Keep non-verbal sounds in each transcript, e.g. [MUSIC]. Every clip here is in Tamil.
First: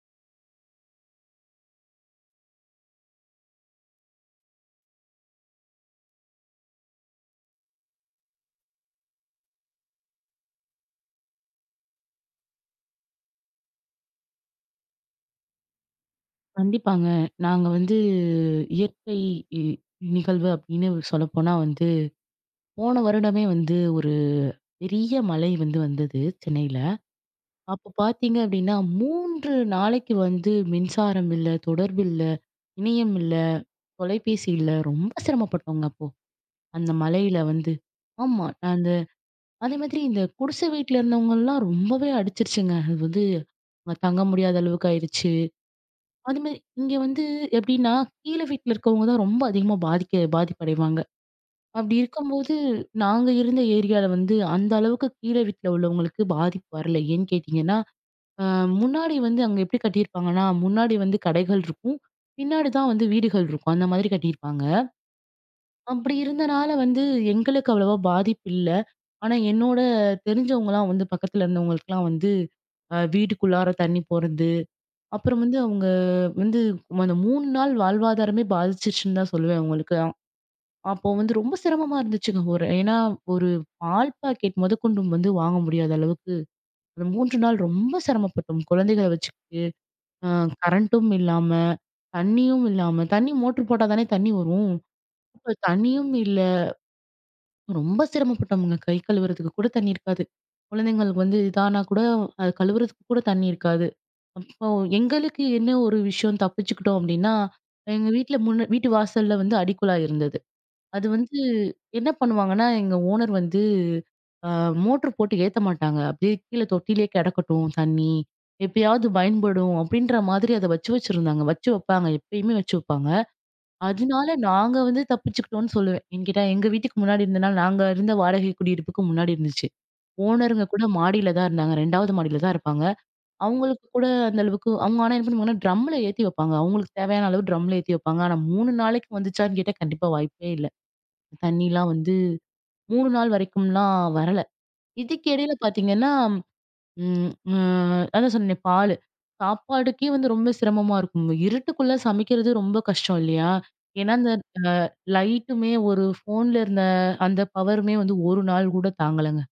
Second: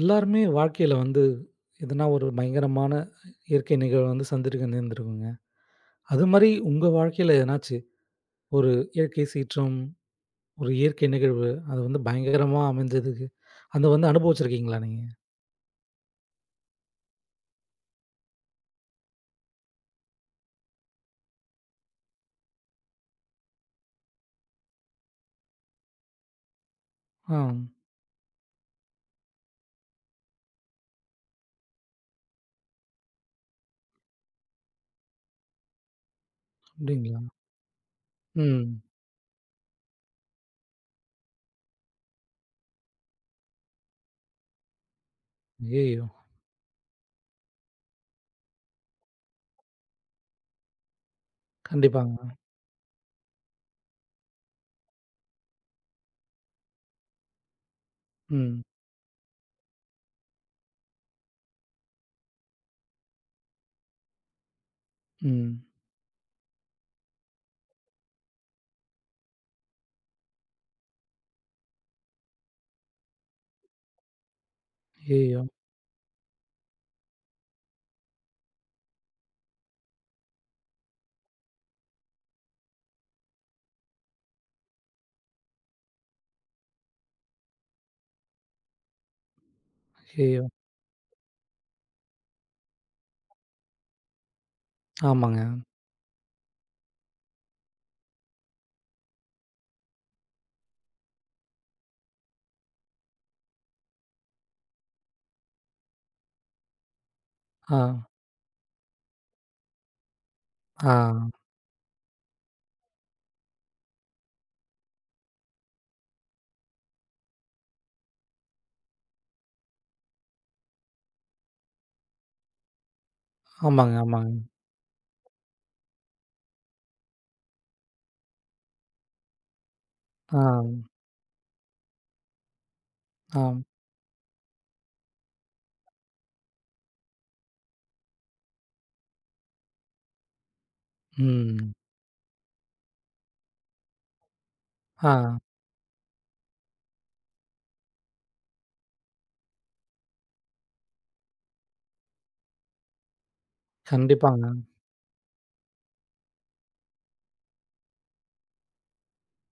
எல்லாருமே வாழ்க்கையில வந்து எதனா ஒரு பயங்கரமான இயற்கை நிகழ்வு வந்து சந்திருக்க நேர்ந்திருக்குங்க. அது மாரி உங்க வாழ்க்கையில எதனாச்சு ஒரு இயற்கை சீற்றம், ஒரு இயற்கை நிகழ்வு அது வந்து பயங்கரமா அமைஞ்சதுக்கு, அத வந்து அனுபவிச்சிருக்கீங்களா நீங்க? கண்டிப்பாங்க. நாங்க வந்து இயற்கை இ நிகழ்வு அப்படின்னு சொல்லப்போனா வந்து, போன வருடமே வந்து ஒரு பெரிய மழை வந்தது சென்னையில. ஆ அப்ப பார்த்தீங்க அப்படின்னா, 3 நாளைக்கு வந்து மின்சாரம் இல்ல, தொடர்பு இல்ல, இணையம் இல்ல, தொலைபேசி இல்ல. ரொம்ப சிரமப்பட்டோங்க அப்போ. அந்த அப்படிங்களா? மழையில வந்து. ஆமா. நான் ம். அந்த அதே மாதிரி இந்த குடிசை வீட்ல இருந்தவங்கலாம் ரொம்பவே அடிச்சிருச்சுங்க. அது வந்து அங்க தங்க முடியாத அளவுக்கு ஆயிருச்சு. ஐயய்யோ! அது மாரி இங்க வந்து எப்படின்னா, கீழ வீட்ல இருக்கவங்க தான் ரொம்ப அதிகமா பாதிப்படைவாங்க. அப்படி கண்டிப்பாங்க. இருக்கும்போது, நாங்க இருந்த ஏரியால வந்து அந்த அளவுக்கு கீழ வீட்ல உள்ளவங்களுக்கு பாதிப்பு வரல. ஏன்னு கேட்டீங்கன்னா, அ ம், முன்னாடி வந்து அங்க எப்படி கட்டியிருப்பாங்கன்னா, முன்னாடி வந்து கடைகள் இருக்கும். பின்னாடி தான் வந்து வீடுகள் இருக்கும். அந்த மாதிரி கட்டியிருப்பாங்க. ம். அப்படி இருந்தனால வந்து எங்களுக்கு அவ்வளவா பாதிப்பு இல்ல. ஆனா என்னோட தெரிஞ்சவங்கலாம் வந்து பக்கத்துல இருந்தவங்களுக்குலாம் வந்து வீட்டுக்குள்ளார தண்ணி போறது ஐயய்யோ! அப்புறம் வந்து அவங்க வந்து அந்த 3 நாள் வாழ்வாதாரமே பாதிச்சிருச்சுன்னு தான் சொல்லுவேன் அவங்களுக்கு. அப்போ வந்து ரொம்ப சிரமமா இருந்துச்சுங்க. ஒரு ஏன்னா ஒரு பால் பாக்கெட் முதற்கொண்டு வந்து வாங்க முடியாத அளவுக்கு அந்த 3 நாள் ரொம்ப சிரமப்பட்டோம். குழந்தைகள வச்சுக்கிட்டு, அ ஐயய்யோ! கரண்ட்டும் இல்லாம, தண்ணியும் இல்லாம தண்ணி மோட்டர் போட்டா தானே தண்ணி வரும். ஆமாங்க. அப்ப தண்ணியும் இல்ல. ரொம்ப சிரமப்பட்டோம்ங்க. கை கழுவுறதுக்கு கூட தண்ணி இருக்காது. குழந்தைங்களுக்கு வந்து இதானா கூட அது கழுவுறதுக்கு கூட தண்ணி இருக்காது. அப்போ எங்களுக்கு என்ன ஒரு விஷயம் தப்பிச்சுக்கிட்டோம் அப்டின்னா, ஆ, எங்க வீட்ல முன்ன வீட்டு வாசல்ல வந்து அடிக்குழாய் இருந்தது. அது ஆ. வந்து என்ன பண்ணுவாங்கன்னா, எங்க ஓனர் வந்து அ மோட்ரு போட்டு ஏத்த மாட்டாங்க. அப்டியே கீழ தொட்டியிலே கிடக்கட்டும் தண்ணி. எப்பயாவது பயன்படும் அப்டின்ற மாதிரி அத வச்சு வச்சிருந்தாங்க. வச்சு வப்பாங்க. எப்பயுமே வச்சு வப்பாங்க. ஆமாங்க, ஆமாங்க. அதனால நாங்க வந்து தப்பிச்சுக்கிட்டோம்னு சொல்லுவேன். ஏன்னு கேட்டா, எங்க வீட்டுக்கு முன்னாடி இருந்தனால நாங்க இருந்த வாடகை குடியிருப்புக்கு முன்னாடி இருந்துச்சு. ஆ, ஓனருங்க கூட மாடியில தான் இருந்தாங்க. 2வது மாடியில தான் இருப்பாங்க. ஆ. அவங்களுக்கு கூட அந்த அளவுக்கு அவங்க ஆனா என்ன பண்ணுவாங்கன்னா, ட்ரம்ல ஏத்தி வைப்பாங்க. அவங்களுக்கு தேவையான அளவு ட்ரம்ல ஏத்தி வைப்பாங்க. ஆனா 3 நாளைக்கு வந்துச்சான்னு கேட்டா கண்டிப்பா வாய்ப்பே இல்ல. ம். தண்ணிலாம் வந்து 3 நாள் வரைக்கும்லாம் வரல. ஆ. இதுக்கு இடையில பார்த்தீங்கன்னா, ம் அ அதான் சொன்னேனே பாலு. சாப்பாடுக்கே வந்து ரொம்ப சிரமமா இருக்கும். இருட்டுக்குள்ள சமைக்கிறது ரொம்ப கஷ்டம் இல்லையா? ஏன்னா, அந்த கண்டிப்பாங்க. அ லைட்டுமே ஒரு ஃபோன்ல இருந்த அந்த பவருமே வந்து 1 நாள் கூட தாங்கலங்க.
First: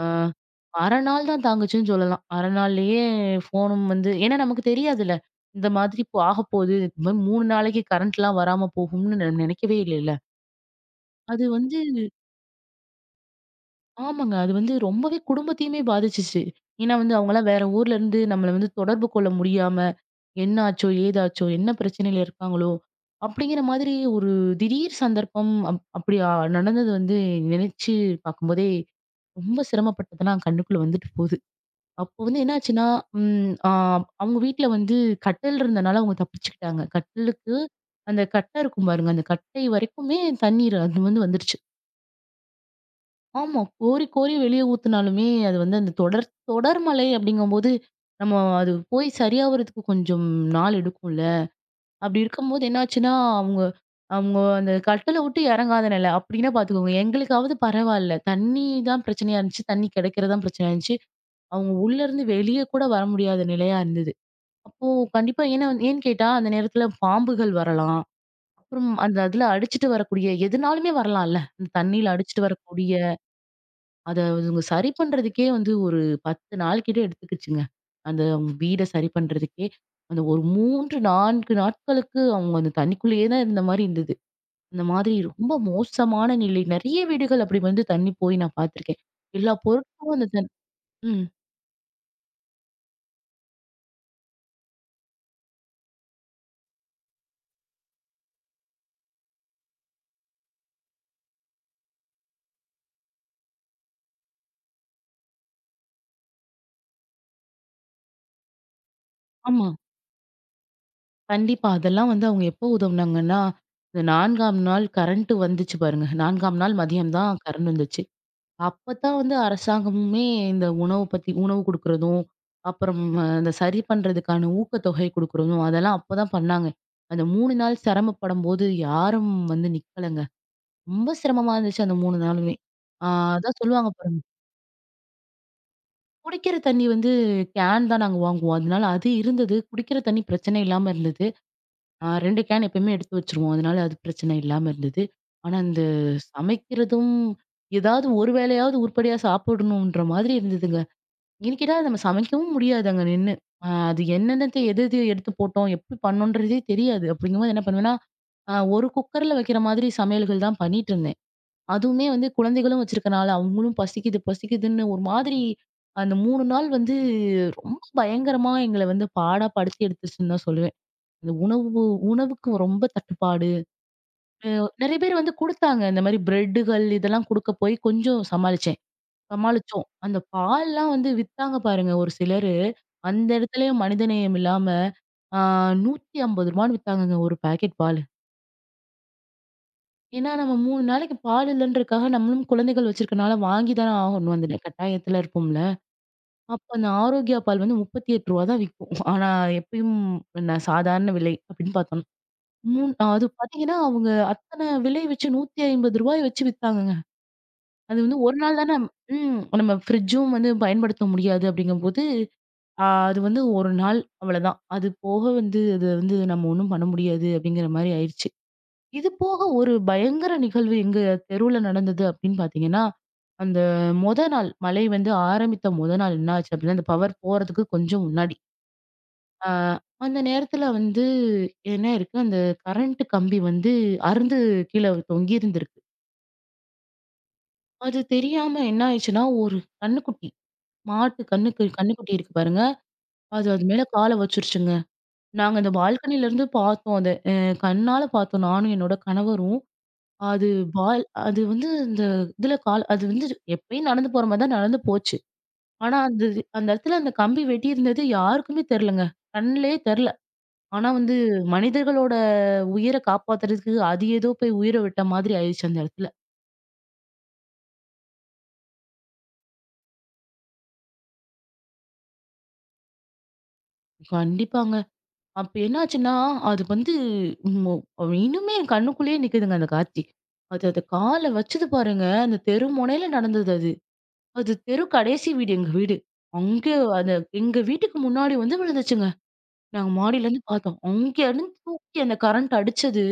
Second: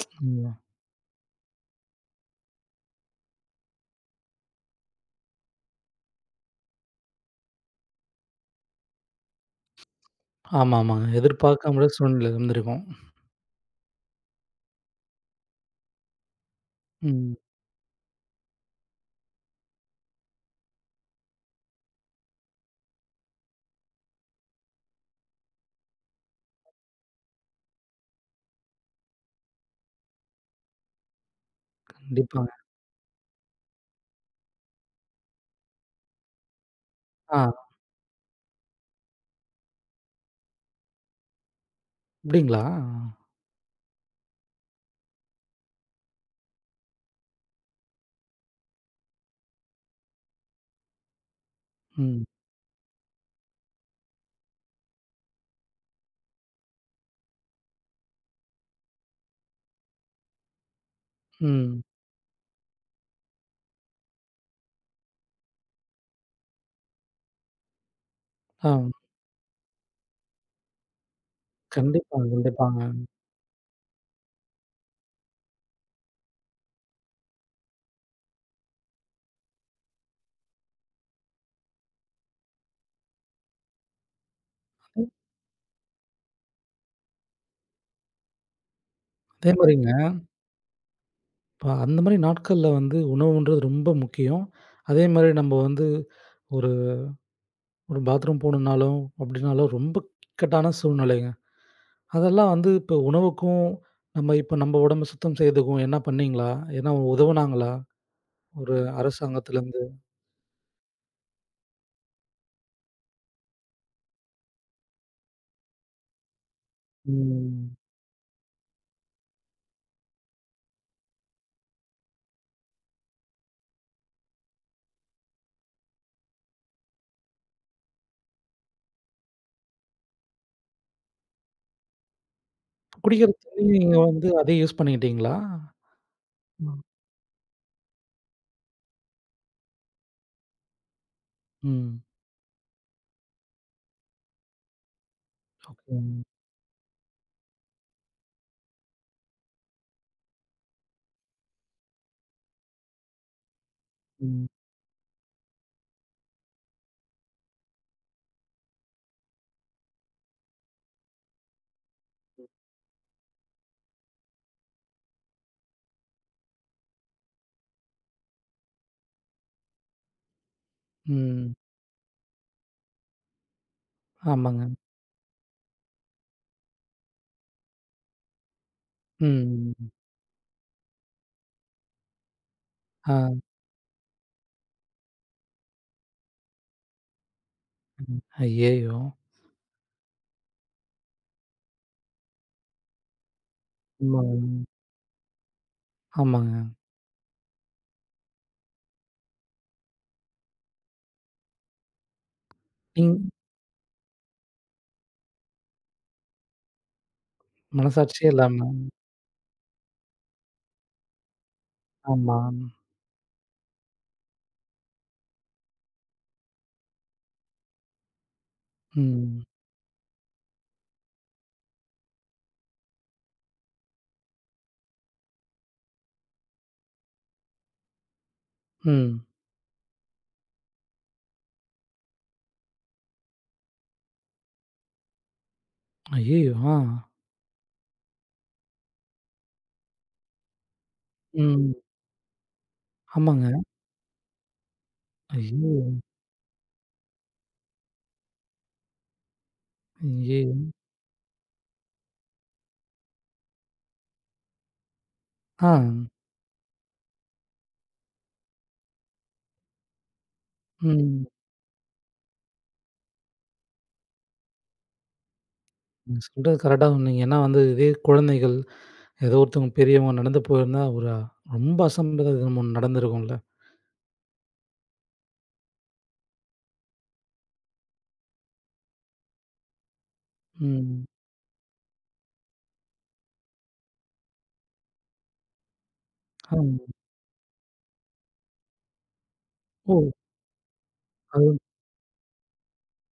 ஆ, ம். அரை நாள் தான் தாங்குச்சுன்னு சொல்லலாம். அரை நாள்லயே ஃபோனும் வந்து ஏன்னா நமக்கு தெரியாதுல்ல. இந்த மாதிரி இப்போ ஆகப்போகுது. இந்த மாரி 3 நாளைக்கு கரண்ட்லாம் வராம போகும்னு நெனைக்கவே இல்லைல்ல. ஆமா, ஆமாங்க. அது வந்து எதிர்பார்க்காம சூழ்நிலை இருந்திருக்கும். ஆமாங்க. அது வந்து ரொம்பவே குடும்பத்தையுமே பாதிச்சுச்சு. ஏன்னா வந்து ம். அவங்கலாம் வேற ஊர்ல இருந்து நம்மள வந்து தொடர்பு கொள்ள முடியாம, என்ன ஆச்சோ? ஏதாச்சோ? என்ன பிரச்சனையில இருக்காங்களோ? அப்படிங்கிற மாதிரி ஒரு திடீர் சந்தர்ப்பம் அப்படி நடந்தது வந்து நினைச்சு பார்க்கும்போதே ரொம்ப சிரமப்பட்டதெல்லாம் கண்ணுக்குள்ள வந்துட்டு போது. அப்போ வந்து கண்டிப்பாங்க. என்னாச்சுன்னா, ம் ஆ அவங்க வீட்ல வந்து கட்டில் இருந்தனால அவங்க தப்பிச்சுக்கிட்டாங்க. கட்டிலுக்கு ஆ அந்த கட்ட இருக்கும் பாருங்க, அந்த கட்டை வரைக்குமே தண்ணீர் அது வந்து வந்துருச்சு. அப்படிங்களா? ஆமா. கோரி கோரி வெளிய ஊத்துனாலுமே, அது வந்து அந்த தொடர் தொடர் மழை அப்படிங்கும்போது, நம்ம அது போய் சரியாவறதுக்கு கொஞ்சம் நாள் எடுக்கும்ல. அப்படி ம், இருக்கும்போது என்னாச்சுன்னா, அவங்க அவங்க அந்த கட்டில விட்டு இறங்காத நிலை. அப்படின்னா பார்த்துக்கோங்க, எங்களுக்காவது பரவால்ல. தண்ணி தான் பிரச்சனையா இருந்துச்சு. தண்ணி கிடைக்கிறது தான் பிரச்சனையா இருந்துச்சு. அவங்க ம். உள்ளருந்து வெளிய கூட வர முடியாத நிலையா இருந்தது. அப்போ கண்டிப்பா ஏன்னு கேட்டா, அந்த நேரத்துல பாம்புகள் வரலாம். ஆ அப்புறம் அந்த அதுல அடிச்சுட்டு வரக்கூடிய எதுனாலுமே வரலாம்ல. அந்த தண்ணீல கண்டிப்பாங்க, அடிச்சுட்டு கண்டிப்பாங்க. வரக்கூடிய அத அதுங்க சரி பண்றதுக்கே வந்து ஒரு 10 நாள் கிட்ட எடுத்துக்கிச்சுங்க. அந்த வீட சரி பண்றதுக்கே. அந்த ஒரு 3, 4 நாட்களுக்கு அவங்க அந்த தண்ணிக்குள்ளேயே தான் இருந்த மாரி இருந்தது. அந்த மாதிரி ரொம்ப மோசமான நிலை. நெறைய வீடுகள் அப்படி வந்து தண்ணி போய் நான் பார்த்துருக்கேன். அதே எல்லா மாரிங்க, பொருட்களும் அந்த ம். இப்ப அந்த மாரி நாட்கள்ல வந்து உணவுன்றது ரொம்ப முக்கியம். அதே மாரி நம்ம வந்து ஒரு ஒரு பாத்ரூம் போணும்னாலும், அப்படின்னாலும் ரொம்ப இக்கட்டான சூழ்நிலைங்க. அதெல்லாம் வந்து இப்போ உணவுக்கும், நம்ம இப்ப நம்ம உடம்பு சுத்தம் செய்யறதுக்கும் என்ன பண்ணீங்களா? ஏன்னா உதவுனாங்களா? ஒரு ஆமா. அரசாங்கத்துலருந்து? கண்டிப்பா. அதெல்லாம் வந்து அவங்க எப்போ உதவுனாங்கன்னா, இந்த 4ஆம் நாள் கரண்ட் வந்துச்சு பாருங்க. 4ஆம் நாள் மதியம் தான் கரண்ட் ம். வந்துச்சு. அப்பதான் வந்து அரசாங்கமுமே இந்த உணவு பத்தி உணவு குடுக்குறதும், அப்புறம் அந்த சரி பண்றதுக்கான ஊக்கத்தொகை குடுக்குறதும், அதெல்லாம் அப்பதான் பண்ணாங்க. அந்த 3 நாள் சிரமப்படும்போது யாரும் வந்து நிக்கலங்க. ரொம்ப சிரமமா இருந்துச்சு அந்த 3 நாளுமே. ஆ குடிக்கிற அதான் தண்ணி சொல்லுவாங்க நீங்க பாருங்க. வந்து அதே யூஸ் பண்ணிக்கிட்டீங்களா? குடிக்கிற ம். தண்ணி வந்து கேன் தான் நாங்க வாங்குவோம். அதனால அது இருந்தது. குடிக்கிற தண்ணி பிரச்சனை இல்லாம இருந்தது. ம். 2 கேன் எப்பயுமே எடுத்து வச்சுருவோம். அதனால அது பிரச்சனை இல்லாம இருந்தது. ஆனா இந்த ஓகேங்க. சமைக்கிறதும், ஏதாவது ஒரு வேளையாவது உருப்படியா சாப்பிடணுன்ற மாதிரி இருந்ததுங்க. என்ன கேட்டா நம்ம சமைக்கவும் முடியாது அங்க நின்னு. அது ம். என்னென்னத்த எது எது எடுத்து போட்டோம், எப்படி பண்ணோன்றதே தெரியாது. அப்படிங்கும்போது என்ன பண்ணுவேன்னா, ஒரு குக்கர்ல வைக்கிற மாதிரி சமையல்கள் தான் பண்ணிட்டுருந்தேன். அதுவுமே வந்து குழந்தைகளும் வச்சிருக்கனால, அவங்களும் பசிக்குது பசிக்குதுன்னு ஒரு மாதிரி அந்த 3 நாள் வந்து ரொம்ப பயங்கரமா எங்கள வந்து பாடா படுத்தி எடுத்துச்சுன்னு தான் சொல்லுவேன். இந்த ம். உணவுக்கு ரொம்ப தட்டுப்பாடு. ஆமாங்க. நெறைய பேர் வந்து குடுத்தாங்க. இந்த மாரி பிரெட்டுகள் இதெல்லாம் குடுக்க போய் கொஞ்சம் சமாளிச்சேன். ம். சமாளிச்சோம். அந்த பால்லாம் வந்து வித்தாங்க பாருங்க ஒரு சிலரு. அந்த ஆ. இடத்துலயும் மனிதநேயம் இல்லாம ஆ ரூ. 150ன்னு வித்தாங்கங்க ஒரு பாக்கெட் பால். ஐயய்யோ! ஏன்னா நம்ம 3 நாளைக்கு பால் இல்லன்றதுக்காக நம்மளும் குழந்தைகள் வச்சிருக்கனால வாங்கி தானே ஆகணும். ஆமாங்க, அந்த கட்டாயத்துல இருப்போம்ல. ஆமாங்க. அப்ப அந்த ஆரோக்கியா பால் வந்து ரூ. 38 தான் விக்கும். ஆனா எப்பயும் நான் சாதாரண விலை அப்படின்னு பார்த்தோம்னா நீங் அது பார்த்தீங்கன்னா, அவங்க அத்தன விலை வச்சு ரூ. 150 வச்சு வித்தாங்கங்க. அது வந்து மனசாட்சியே 1 இல்லாம. நாள் தான. நம்ம ஃப்ரிட்ஜும் வந்து பயன்படுத்த முடியாது அப்படிங்கும்போது, ஆமா. அது வந்து 1 நாள் அவ்வளதான். அது போக வந்து அது வந்து நம்ம ஒண்ணும் பண்ண முடியாது அப்படிங்கிற மாரி ஆயிருச்சு. இது போக ம். ஒரு பயங்கர நிகழ்வு எங்க தெருவுல நடந்தது அப்படின்னு பார்த்தீங்கன்னா, அந்த மொத நாள் மழை வந்து ஆரம்பித்த மொத நாள் என்ன ஆச்சு அப்படின்னா, அந்த பவர் போறதுக்கு கொஞ்சம் முன்னாடி ம். ஆ அந்த நேரத்துல வந்து என்ன இருக்கு, அந்த கரண்ட் கம்பி வந்து அறுந்து கீழ தொங்கி இருந்திருக்கு. ஐயய்யோ! ஆ. அது தெரியாம என்ன ஆயிடுச்சுன்னா, ஒரு கன்னுக்குட்டி, மாட்டு ம். கன்னுக்குட்டி இருக்கு பாருங்க. அது ஆமாங்க. அது மேல கால வச்சுருச்சுங்க. நாங்க அந்த ஐயோ! பால்கனில இருந்து பார்த்தோம் அத. கண்ணால பார்த்தோம் நானும் என்னோட கணவரும். அது ஐயய்யோ! பால் அது வந்து இந்த இதுல கால் அது வந்து எப்பயும் நடந்து போற மாரி தான் நடந்து போச்சு. ஆ. ஆனா, அந்த அந்த இடத்துல அந்த கம்பி வெட்டியிருந்தது யாருக்குமே தெரியலங்க. கண்லயே தெர்ல. ஆனா வந்து ம். மனிதர்களோட உயிர காப்பாத்துறதுக்கு அது ஏதோ போய் உயிர விட்ட மாதிரி ஆயிடுச்சு அந்த இடத்துல. நீங்க சொல்றது கரெக்ட்டா சொன்னீங்க. ஏன்னா வந்து இதே குழந்தைகள், ஏதோ ஒருத்தவங்க பெரியவங்க நடந்து போயிருந்தா, ஒரு ரொம்ப அசம்பாவிதம் ஒண்ணு நடந்திருக்கும்ல. கண்டிப்பாங்க. அப்ப என்னாச்சுன்னா, அது வந்து மு இன்னுமே என் கண்ணுக்குள்ளேயே நிக்குதுங்க அந்த காட்சி. அது அது ம். கால வச்சது பாருங்க. அந்த தெரு முனையில நடந்தது அது. அது தெரு கடைசி வீடு எங்க வீடு. ஆ. அங்கே அந்த எங்க வீட்டுக்கு முன்னாடி வந்து விழுந்துச்சுங்க. நாங்க ஓ! மாடியிலருந்து பார்த்தோம். அங்கேருந்து அது தூக்கி அந்த கரண்ட் அடிச்சது,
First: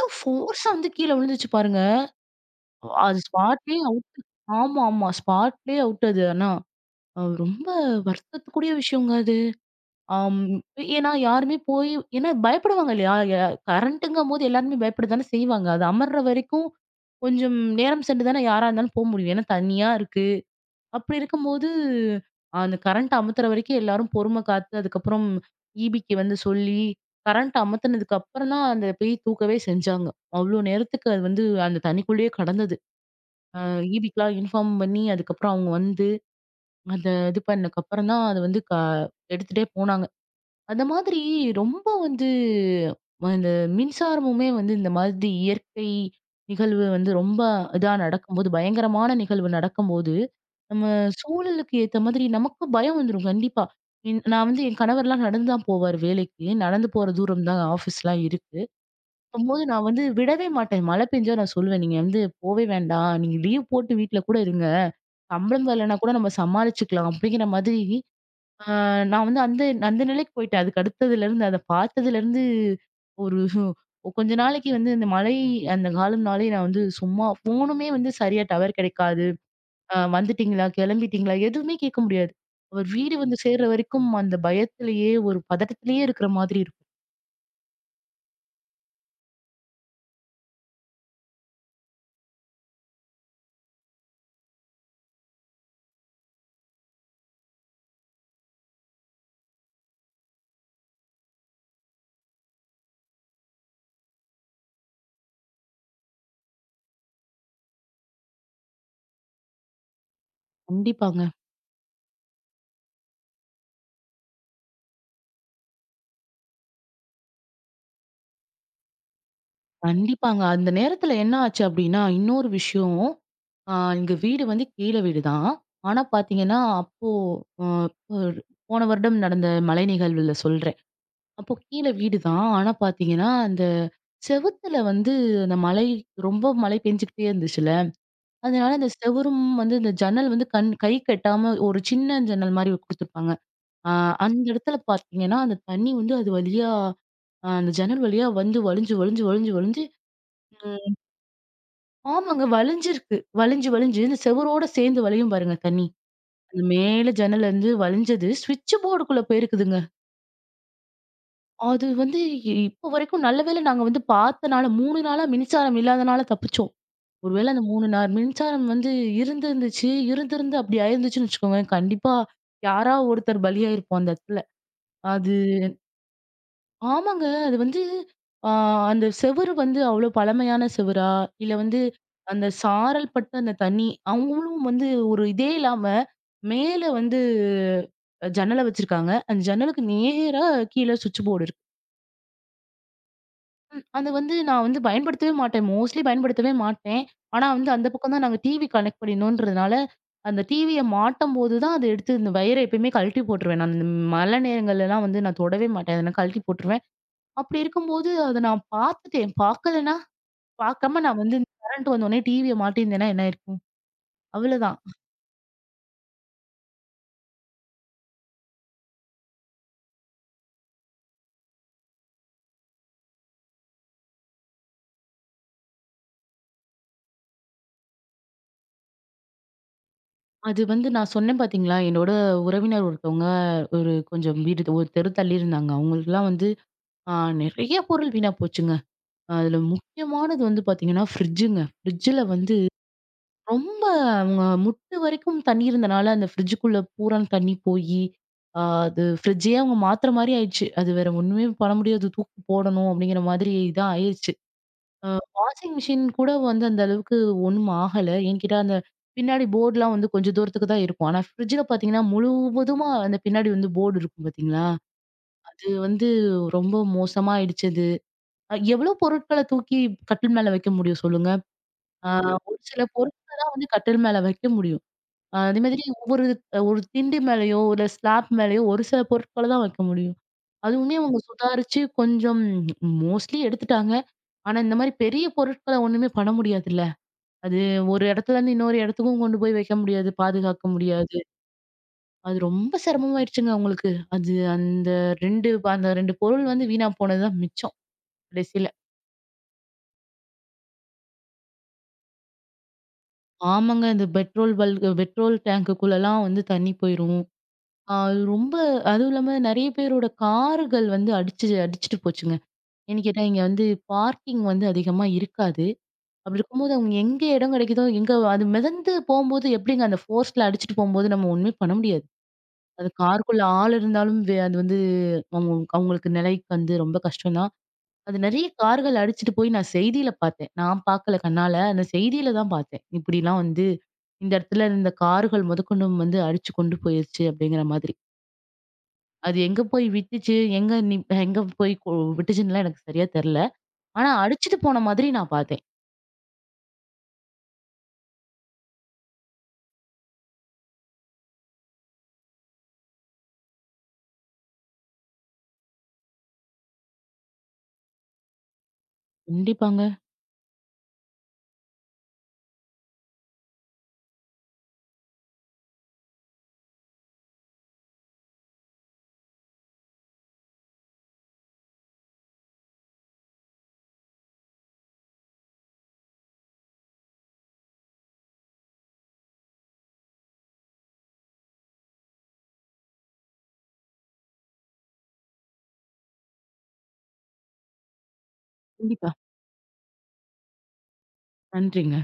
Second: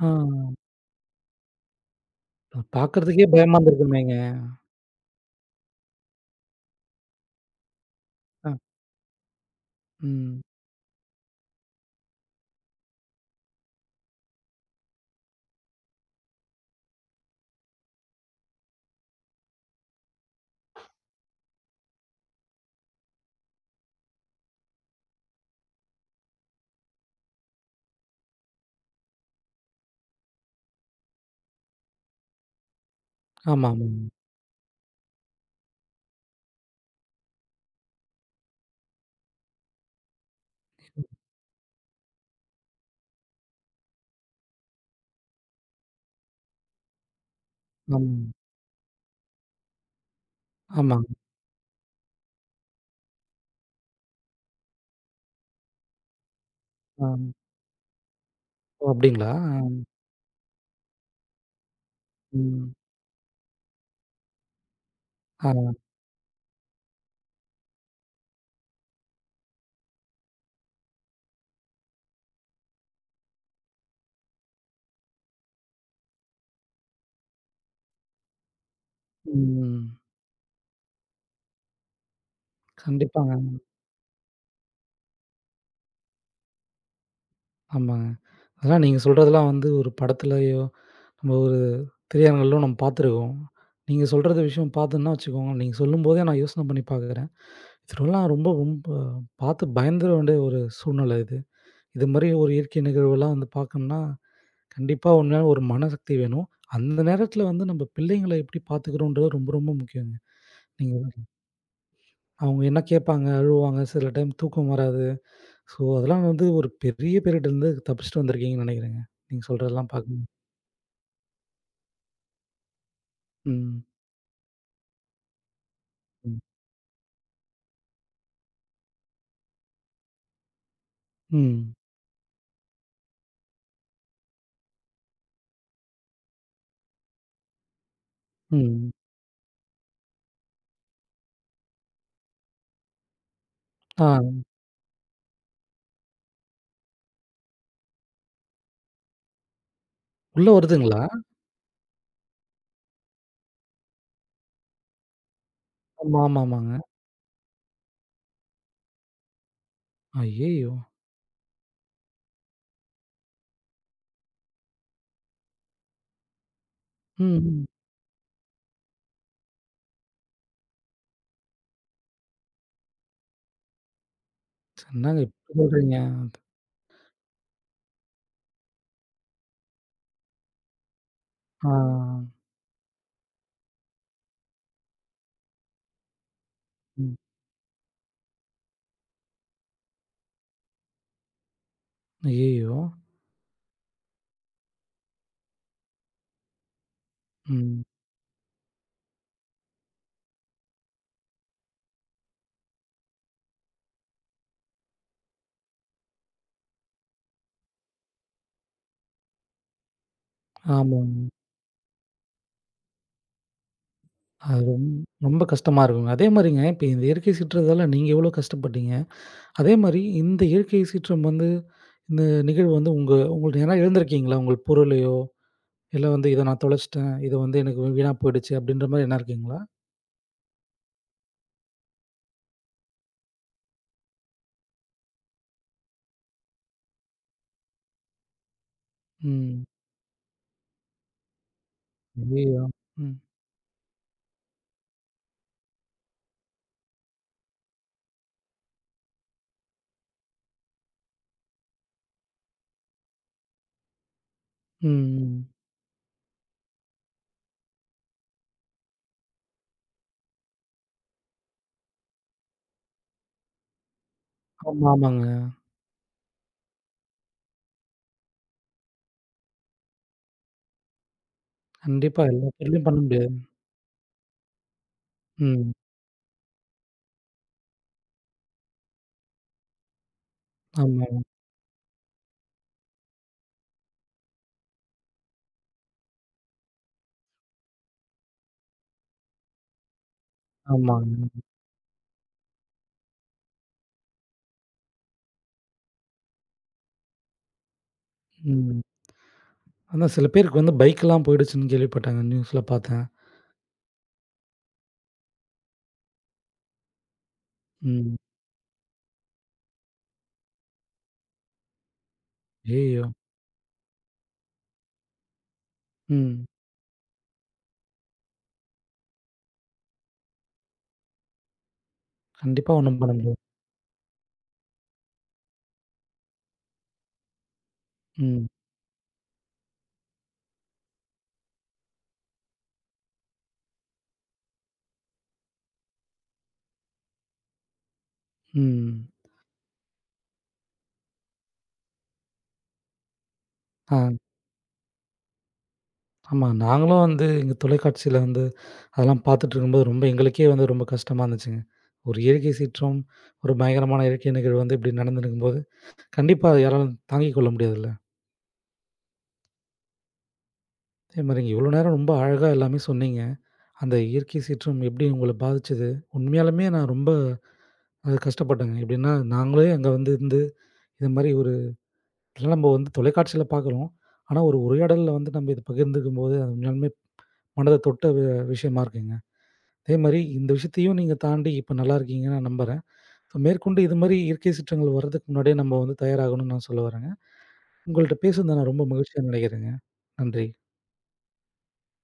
ஆ. ஃபோர்ஸா வந்து கீழ விழுந்துச்சு பாருங்க. அது பாக்கறதுக்கே பயமா ஸ்பாட்லயே இருந்திருக்குமேங்க. அவுட் ஆமா, ஆமா. ஸ்பாட்லயே அவுட் அது ஆனா. அது ரொம்ப அ. வருத்தத்துக்குரிய விஷயங்க அது. ஆம். ம். ஏன்னா யாருமே போய் ஏன்னா பயப்படுவாங்க இல்லையா? கரண்ட்டுங்கும்போது எல்லாருமே பயப்பட தானே செய்வாங்க. அது அமர்ற வரைக்கும் கொஞ்சம் நேரம் சென்று தானே யாரா இருந்தாலும் போ முடியும். ஏன்னா தனியா இருக்கு. அப்படி இருக்கும்போது, அந்த கரண்ட் அமுத்துற வரைக்கும் எல்லாரும் பொறுமை காத்து, அதுக்கப்புறம் ஈபிக்கு வந்து சொல்லி, கரண்ட் அமத்துனதுக்கு அப்புறம் தான் அந்த பேய் தூக்கவே செஞ்சாங்க. அவ்ளோ நேரத்துக்கு அது வந்து அந்த தண்ணிக்குள்ளேயே கடந்தது. அ ஆமாமா. ஈபிக்குலாம் இன்ஃபார்ம் பண்ணி அதுக்கப்புறம் அவங்க வந்து அந்த இது பண்ணதுக்கப்புறம் தான் அது வந்து எடுத்துட்டே போனாங்க. அந்த மாதிரி ரொம்ப வந்து இந்த மின்சாரமுமே வந்து இந்த மாதிரி இயற்கை நிகழ்வு வந்து ரொம்ப இதா ஆமா. நடக்கும்போது, பயங்கரமான நிகழ்வு நடக்கும்போது, நம்ம ஆமாங்க. சூழலுக்கு ஏத்த மாதிரி நமக்கும் பயம் வந்துரும் கண்டிப்பா. நான் வந்து என் கணவர்லாம் நடந்து தான் போவாரு வேலைக்கு. நடந்து ஆ. போற தூரம் தான் ஆஃபீஸ்லாம் இருக்கு. ஓ! அப்டிங்களா? அப்பம்போது நான் வந்து விடவே மாட்டேன். மழை பெஞ்சா நான் சொல்லுவேன், "நீங்க வந்து போவே ம். வேண்டாம். நீங்க லீவ் போட்டு வீட்ல கூட இருங்க. சம்பளம் ஆ. வரலன்னா கூட நம்ம சமாளிச்சுக்கலாம்." அப்படிங்கிற மாதிரி ஆ நான் வந்து அந்த அந்த நிலைக்கு போயிட்டேன். அதுக்கு அடுத்ததுலருந்து அத பார்த்ததுலருந்து ஒரு [LAUGHS] கொஞ்ச நாளைக்கு வந்து இந்த மழை அந்த காலம்னாலே நான் வந்து சும்மா ஃபோனுமே வந்து சரியா டவர் கிடைக்காது. ம். வந்துட்டீங்களா? கிளம்பிட்டீங்களா? எதுவுமே கேட்க முடியாது. அவர் வீடு கண்டிப்பாங்க. வந்து சேர்ற வரைக்கும் அந்த பயத்திலேயே ஒரு பதட்டத்திலேயே இருக்கிற மாதிரி இருக்கும். ஆமாங்க. அதான் நீங்க சொல்றதெல்லாம் வந்து ஒரு படத்துலயோ, நம்ம ஒரு திரையரங்குகள்லோ நம்ம பார்த்துருக்கோம். நீங்க சொல்றது விஷயம் பார்த்தேன்னா வச்சுக்கோங்க, நீங்க சொல்லும்போதே நான் யோசனை பண்ணி பார்க்குறேன். இதெல்லாம் ரொம்ப ரொம்ப பார்த்து பயந்துர வேண்டிய ஒரு சூழ்நிலை இது. இது மாரி ஒரு இயற்கை நிகழ்வுலாம் வந்து பார்க்கணும்னா, கண்டிப்பா உண்மையான ஒரு மனசக்தி வேணும். அந்த நேரத்தில வந்து நம்ம பிள்ளைங்கள எப்டி பார்த்துக்கிறோன்றது ரொம்ப ரொம்ப முக்கியங்க. நீங்க கண்டிப்பாங்க, அவங்க என்ன கேட்பாங்க, அழுவாங்க, சில டைம் தூக்கம் வராது. ஸோ, அதெல்லாம் வந்து ஒரு பெரிய பீரியட்லருந்து தப்பிச்சுட்டு வந்திருக்கீங்கன்னு நெனைக்கிறேங்க. நீங்க சொல்றதெல்லாம் பார்க்கும்போது. கண்டிப்பாங்க. அந்த நேரத்துல என்ன ஆச்சு அப்டின்னா, இன்னொரு விஷயம். ஆ ம். எங்க வீடு வந்து கீழ வீடு தான். ஆனா ம். பார்த்தீங்கன்னா, அப்போ அ போன வருடம் நடந்த மழை நிகழ்வுல சொல்றேன். அப்போ ம். கீழ வீடு தான். ஆனா பார்த்தீங்கன்னா, அந்த செவுத்துல வந்து அந்த மழை ரொம்ப மழை பெஞ்சுகிட்டே இருந்துச்சுல்ல. அதனால அந்த ம். செவுரும் வந்து இந்த ஜன்னல் வந்து கண் கைக்கு எட்டாம ஒரு சின்ன ஜன்னல் மாரி குடுத்துருப்பாங்க. அ ஆ அந்த இடத்துல பார்த்தீங்கன்னா, அந்த தண்ணி வந்து அது வழியா அந்த ஜன்னல் வழியா வந்து வழிஞ்சு, வழிஞ்சு, வழிஞ்சு, வழிஞ்சு உள்ள ம் வருதுங்களா? ஆமாங்க வழிஞ்சிருக்கு. வழிஞ்சு, வழிஞ்சு இந்த செவுரோட சேர்ந்து வழியும் பாருங்க தண்ணி. ஆமா, ஆமா, அந்த ஆமாங்க. மேல ஜன்னல்லேருந்து வழிஞ்சது, ஸ்விட்ச் போர்டுக்குள்ள போயிருக்குதுங்க. ஐய்யயோ! அது வந்து இப்ப வரைக்கும் நல்ல வேளை நாங்க வந்து பார்த்தனால 3 நாளா மின்சாரம் இல்லாதனால தப்பிச்சோம். ம். ஒருவேளை அந்த ம். 3 நாள் மின்சாரம் வந்து இருந்திருந்து அப்படி ஆயிருந்துச்சுன்னு வச்சுக்கோங்களேன், கண்டிப்பா யாரா ஒருத்தர் பலியாயிருப்போம் அந்த இடத்துல. என்னங்க அது இப்டி சொல்றீங்க? ஆமாங்க. அது வந்து ஆ அந்த செவுரு வந்து அவ்வளோ பழமையான செவுரா, இல்ல ஆ. வந்து அந்த சாரல் பட்டு அந்த தண்ணி அவங்களும் வந்து ஒரு இதே இல்லாம மேல ம். வந்து ஜன்னல வச்சிருக்காங்க. அந்த ஜன்னலுக்கு நேரா கீழ சுவிட்ச் போர்டு இருக்கு. ஐய்யயோ! ம். அது வந்து நான் வந்து பயன்படுத்தவே மாட்டேன். மோஸ்ட்லி பயன்படுத்தவே மாட்டேன். ஆனா வந்து ம். அந்த பக்கம் தான் நாங்க டிவி கனெக்ட் பண்ணினோன்றதுனால, அந்த டிவிய மாட்டம்போது தான் அத எடுத்து இந்த வயர எப்பயுமே கழட்டி போட்டுருவேன். நான் இந்த மழை நேரங்கள்லலாம் வந்து நான் தொடவே மாட்டேன். அத நான் கழட்டி போட்டுருவேன். அப்படி இருக்கும்போது அத நான் பார்த்துட்டேன். பார்க்காம நான் ஆமாங்க. வந்து இந்த கரண்ட் வந்தோனே டிவிய மாட்டியிருந்தேன்னா என்ன ஆயிருக்கும்? அது அவ்வளதான். ரொம்ப கஷ்டமா இருக்குங்க. அதே மாரிங்க இப்ப இந்த இயற்கை சீற்றத்தால நீங்க எவ்வளோ கஷ்டப்பட்டீங்க? அதே மாரி இந்த இயற்கை சீற்றம் வந்து இந்த நிகழ்வு வந்து உங்களுக்கு ஏன்னா எழுந்திருக்கீங்களா? உங்கள் பொருளையோ இல்ல வந்து இத நான் தொலைச்சுட்டேன். இது வந்து எனக்கு வீணா போயிடுச்சு அப்டின்ற மாரி எண்ணம் இருக்குங்களா? அது வந்து நான் சொன்னேன் பார்த்தீங்களா, என்னோட உறவினர் ஒருத்தவங்க ஒரு கொஞ்சம் வீடு ஒரு தெரு தள்ளி இருந்தாங்க. அவங்களுக்கெல்லாம் வந்து அ நெறைய பொருள் வீணா போச்சுங்க. அதுல ம். முக்கியமானது வந்து பாத்தீங்கன்னா, ஃப்ரிட்ஜுங்க. ஃப்ரிட்ஜ்ல வந்து ஐயயோ! ம். ரொம்ப அவங்க முட்டு வரைக்கும் தண்ணி இருந்தனால, அந்த ஃப்ரிட்ஜுக்குள்ள பூரா தண்ணி போயி, ஆ அது ஃப்ரிட்ஜே அவங்க மாத்துற மாரி ஆயிடுச்சு. அது வேற ஒண்ணுமே பண்ண முடியாது. தூக்கி போடணும் அப்படிங்கிற மாதிரி தான் ஆயிருச்சு. ம். அ ம். வாஷிங் மிஷின் கூட வந்து அந்த அளவுக்கு ஒண்ணும் ஆகல. ஏன்னு கேட்டா, அந்த பின்னாடி போர்ட்லாம் வந்து கொஞ்சம் தூரத்துக்கு தான் இருக்கும். ஆனா ஃப்ரிட்ஜ்ல பாத்தீங்கன்னா, முழுவதுமா அந்த பின்னாடி வந்து போர்டு இருக்கும் பாத்தீங்களா? ஆமா, ஆமாங்க. அது வந்து ரொம்ப மோசமா ஆயிடுச்சு அது. எவ்வளோ பொருட்கள தூக்கி கட்டில் மேல வைக்க முடியும் சொல்லுங்க? ஆ கண்டிப்பா எல்லா ஒரு சில பேர்லயும் பண்ண பொருட்கள முடியாது. தான் வந்து கட்டில் மேல வைக்க முடியும். அதே ம். மாதிரி ஒவ்வொரு ஒரு திண்டு மேலயோ, இல்ல ஸ்லாப் மேலயோ ஒரு சில பொருட்கள தான் வைக்க முடியும். அதுவுமே ஆமா, அவங்க சுதாரிச்சு கொஞ்சம் மோஸ்ட்லி எடுத்துட்டாங்க. ஆனா இந்த மாரி பெரிய பொருட்கள ஒண்ணுமே பண்ண முடியாதுல்ல. அது ஒரு இடத்துலருந்து இன்னொரு இடத்துக்கும் கொண்டு போய் வைக்க முடியாது, பாதுகாக்க முடியாது. ஆமாங்க. அது ரொம்ப சிரமமாயிருச்சுங்க அவங்களுக்கு. அது அந்த 2 அந்த 2 பொருள் வந்து வீணா போனது தான் மிச்சம் கடைசில. ம். ஆனா சில பேருக்கு வந்து பைக்லாம் போயிடுச்சுன்னு கேள்விப்பட்டேங்க. நியூஸ்ல பார்த்தேன். ஆமாங்க. இந்த பெட்ரோல் பல்க் பெட்ரோல் டேங்க்குக்குள்ளலாம் வந்து தண்ணி போயிரும். ம். அது ரொம்ப அதுவும் இல்லாம நெறைய பேரோட கார்கள் வந்து அடிச்சுட்டு போச்சுங்க. ஐயயோ! ஏன்னு கேட்டா, இங்க வந்து பார்க்கிங் வந்து அதிகமா இருக்காது. அப்படி ம். இருக்கும்போது அவங்க எங்க இடம் கிடைக்குதோ, எங்க அது மிதந்து போம்போது எப்படிங்க அந்த ஃபோர்ஸ்ல அடிச்சுட்டு போம்போது நம்ம ஒண்ணுமே பண்ண முடியாது. கண்டிப்பா அது ஒண்ணும் பண்ண முடியாது. காருக்குள்ள ஆள் இருந்தாலும் அது வந்து அவங்க அவங்களுக்கு நிலைக்கு வந்து ரொம்ப கஷ்டம் தான். அது நெறைய ம். கார்கள் அடிச்சுட்டு போய் நான் செய்தியில பார்த்தேன். நான் பார்க்கல கண்ணால. அந்த செய்தியில தான் பார்த்தேன். இப்படிலாம் வந்து இந்த இடத்துல இந்த கார்கள் முதற்கொண்டும் வந்து அடிச்சு கொண்டு போயிருச்சு அப்படிங்கிற மாதிரி. ம். அது எங்க போய் விட்டுச்சு, எங்க நிப் எங்க போய் கு விட்டுச்சுன்னுலாம் எனக்கு சரியா தெரியல. ஆ. ஆனா அடிச்சுட்டு போன மாதிரி நான் பார்த்தேன். ஆமா. நாங்களும் வந்து எங்க தொலைக்காட்சியில வந்து அதெல்லாம் பார்த்துட்டு இருக்கும்போது ரொம்ப எங்களுக்கே வந்து ரொம்ப கஷ்டமா இருந்துச்சுங்க. ஒரு இயற்கை சீற்றம், ஒரு பயங்கரமான இயற்கை நிகழ்வு வந்து இப்டி நடந்திருக்கும்போது கண்டிப்பா, அது யாராலும் தாங்கிக் கொள்ள முடியாதுல்ல. கண்டிப்பாங்க. அதே மாரி நீங்க இவ்வளோ நேரம் ரொம்ப அழகா எல்லாமே சொன்னீங்க. அந்த இயற்கை சீற்றம் எப்படி உங்கள பாதிச்சது? உண்மையாலுமே நான் ரொம்ப அது கஷ்டப்பட்டேங்க. எப்படின்னா, நாங்களே அங்க வந்து இருந்து இது மாரி ஒரு இதெல்லாம் நம்ம வந்து தொலைக்காட்சியில பார்க்குறோம். ஆனா, ஒரு உரையாடல்ல வந்து நம்ம இத பகிர்ந்துக்கும்போது, அது உண்மையாலுமே மனத தொட்ட விஷயமா இருக்குங்க. அதே மாரி இந்த விஷயத்தையும் நீங்க தாண்டி இப்ப நல்லா இருக்கீங்கன்னு நான் நம்புறேன். ஸோ மேற்கொண்டு இது மாரி இயற்கை சீற்றங்கள் வர்றதுக்கு முன்னாடியே நம்ம வந்து தயாராகணும்னு நான் சொல்ல வரேங்க. உங்கள்ட்ட பேசுனது நான் ரொம்ப கண்டிப்பா. மகிழ்ச்சியா நினைக்கிறேங்க. நன்றி. நன்றிங்க.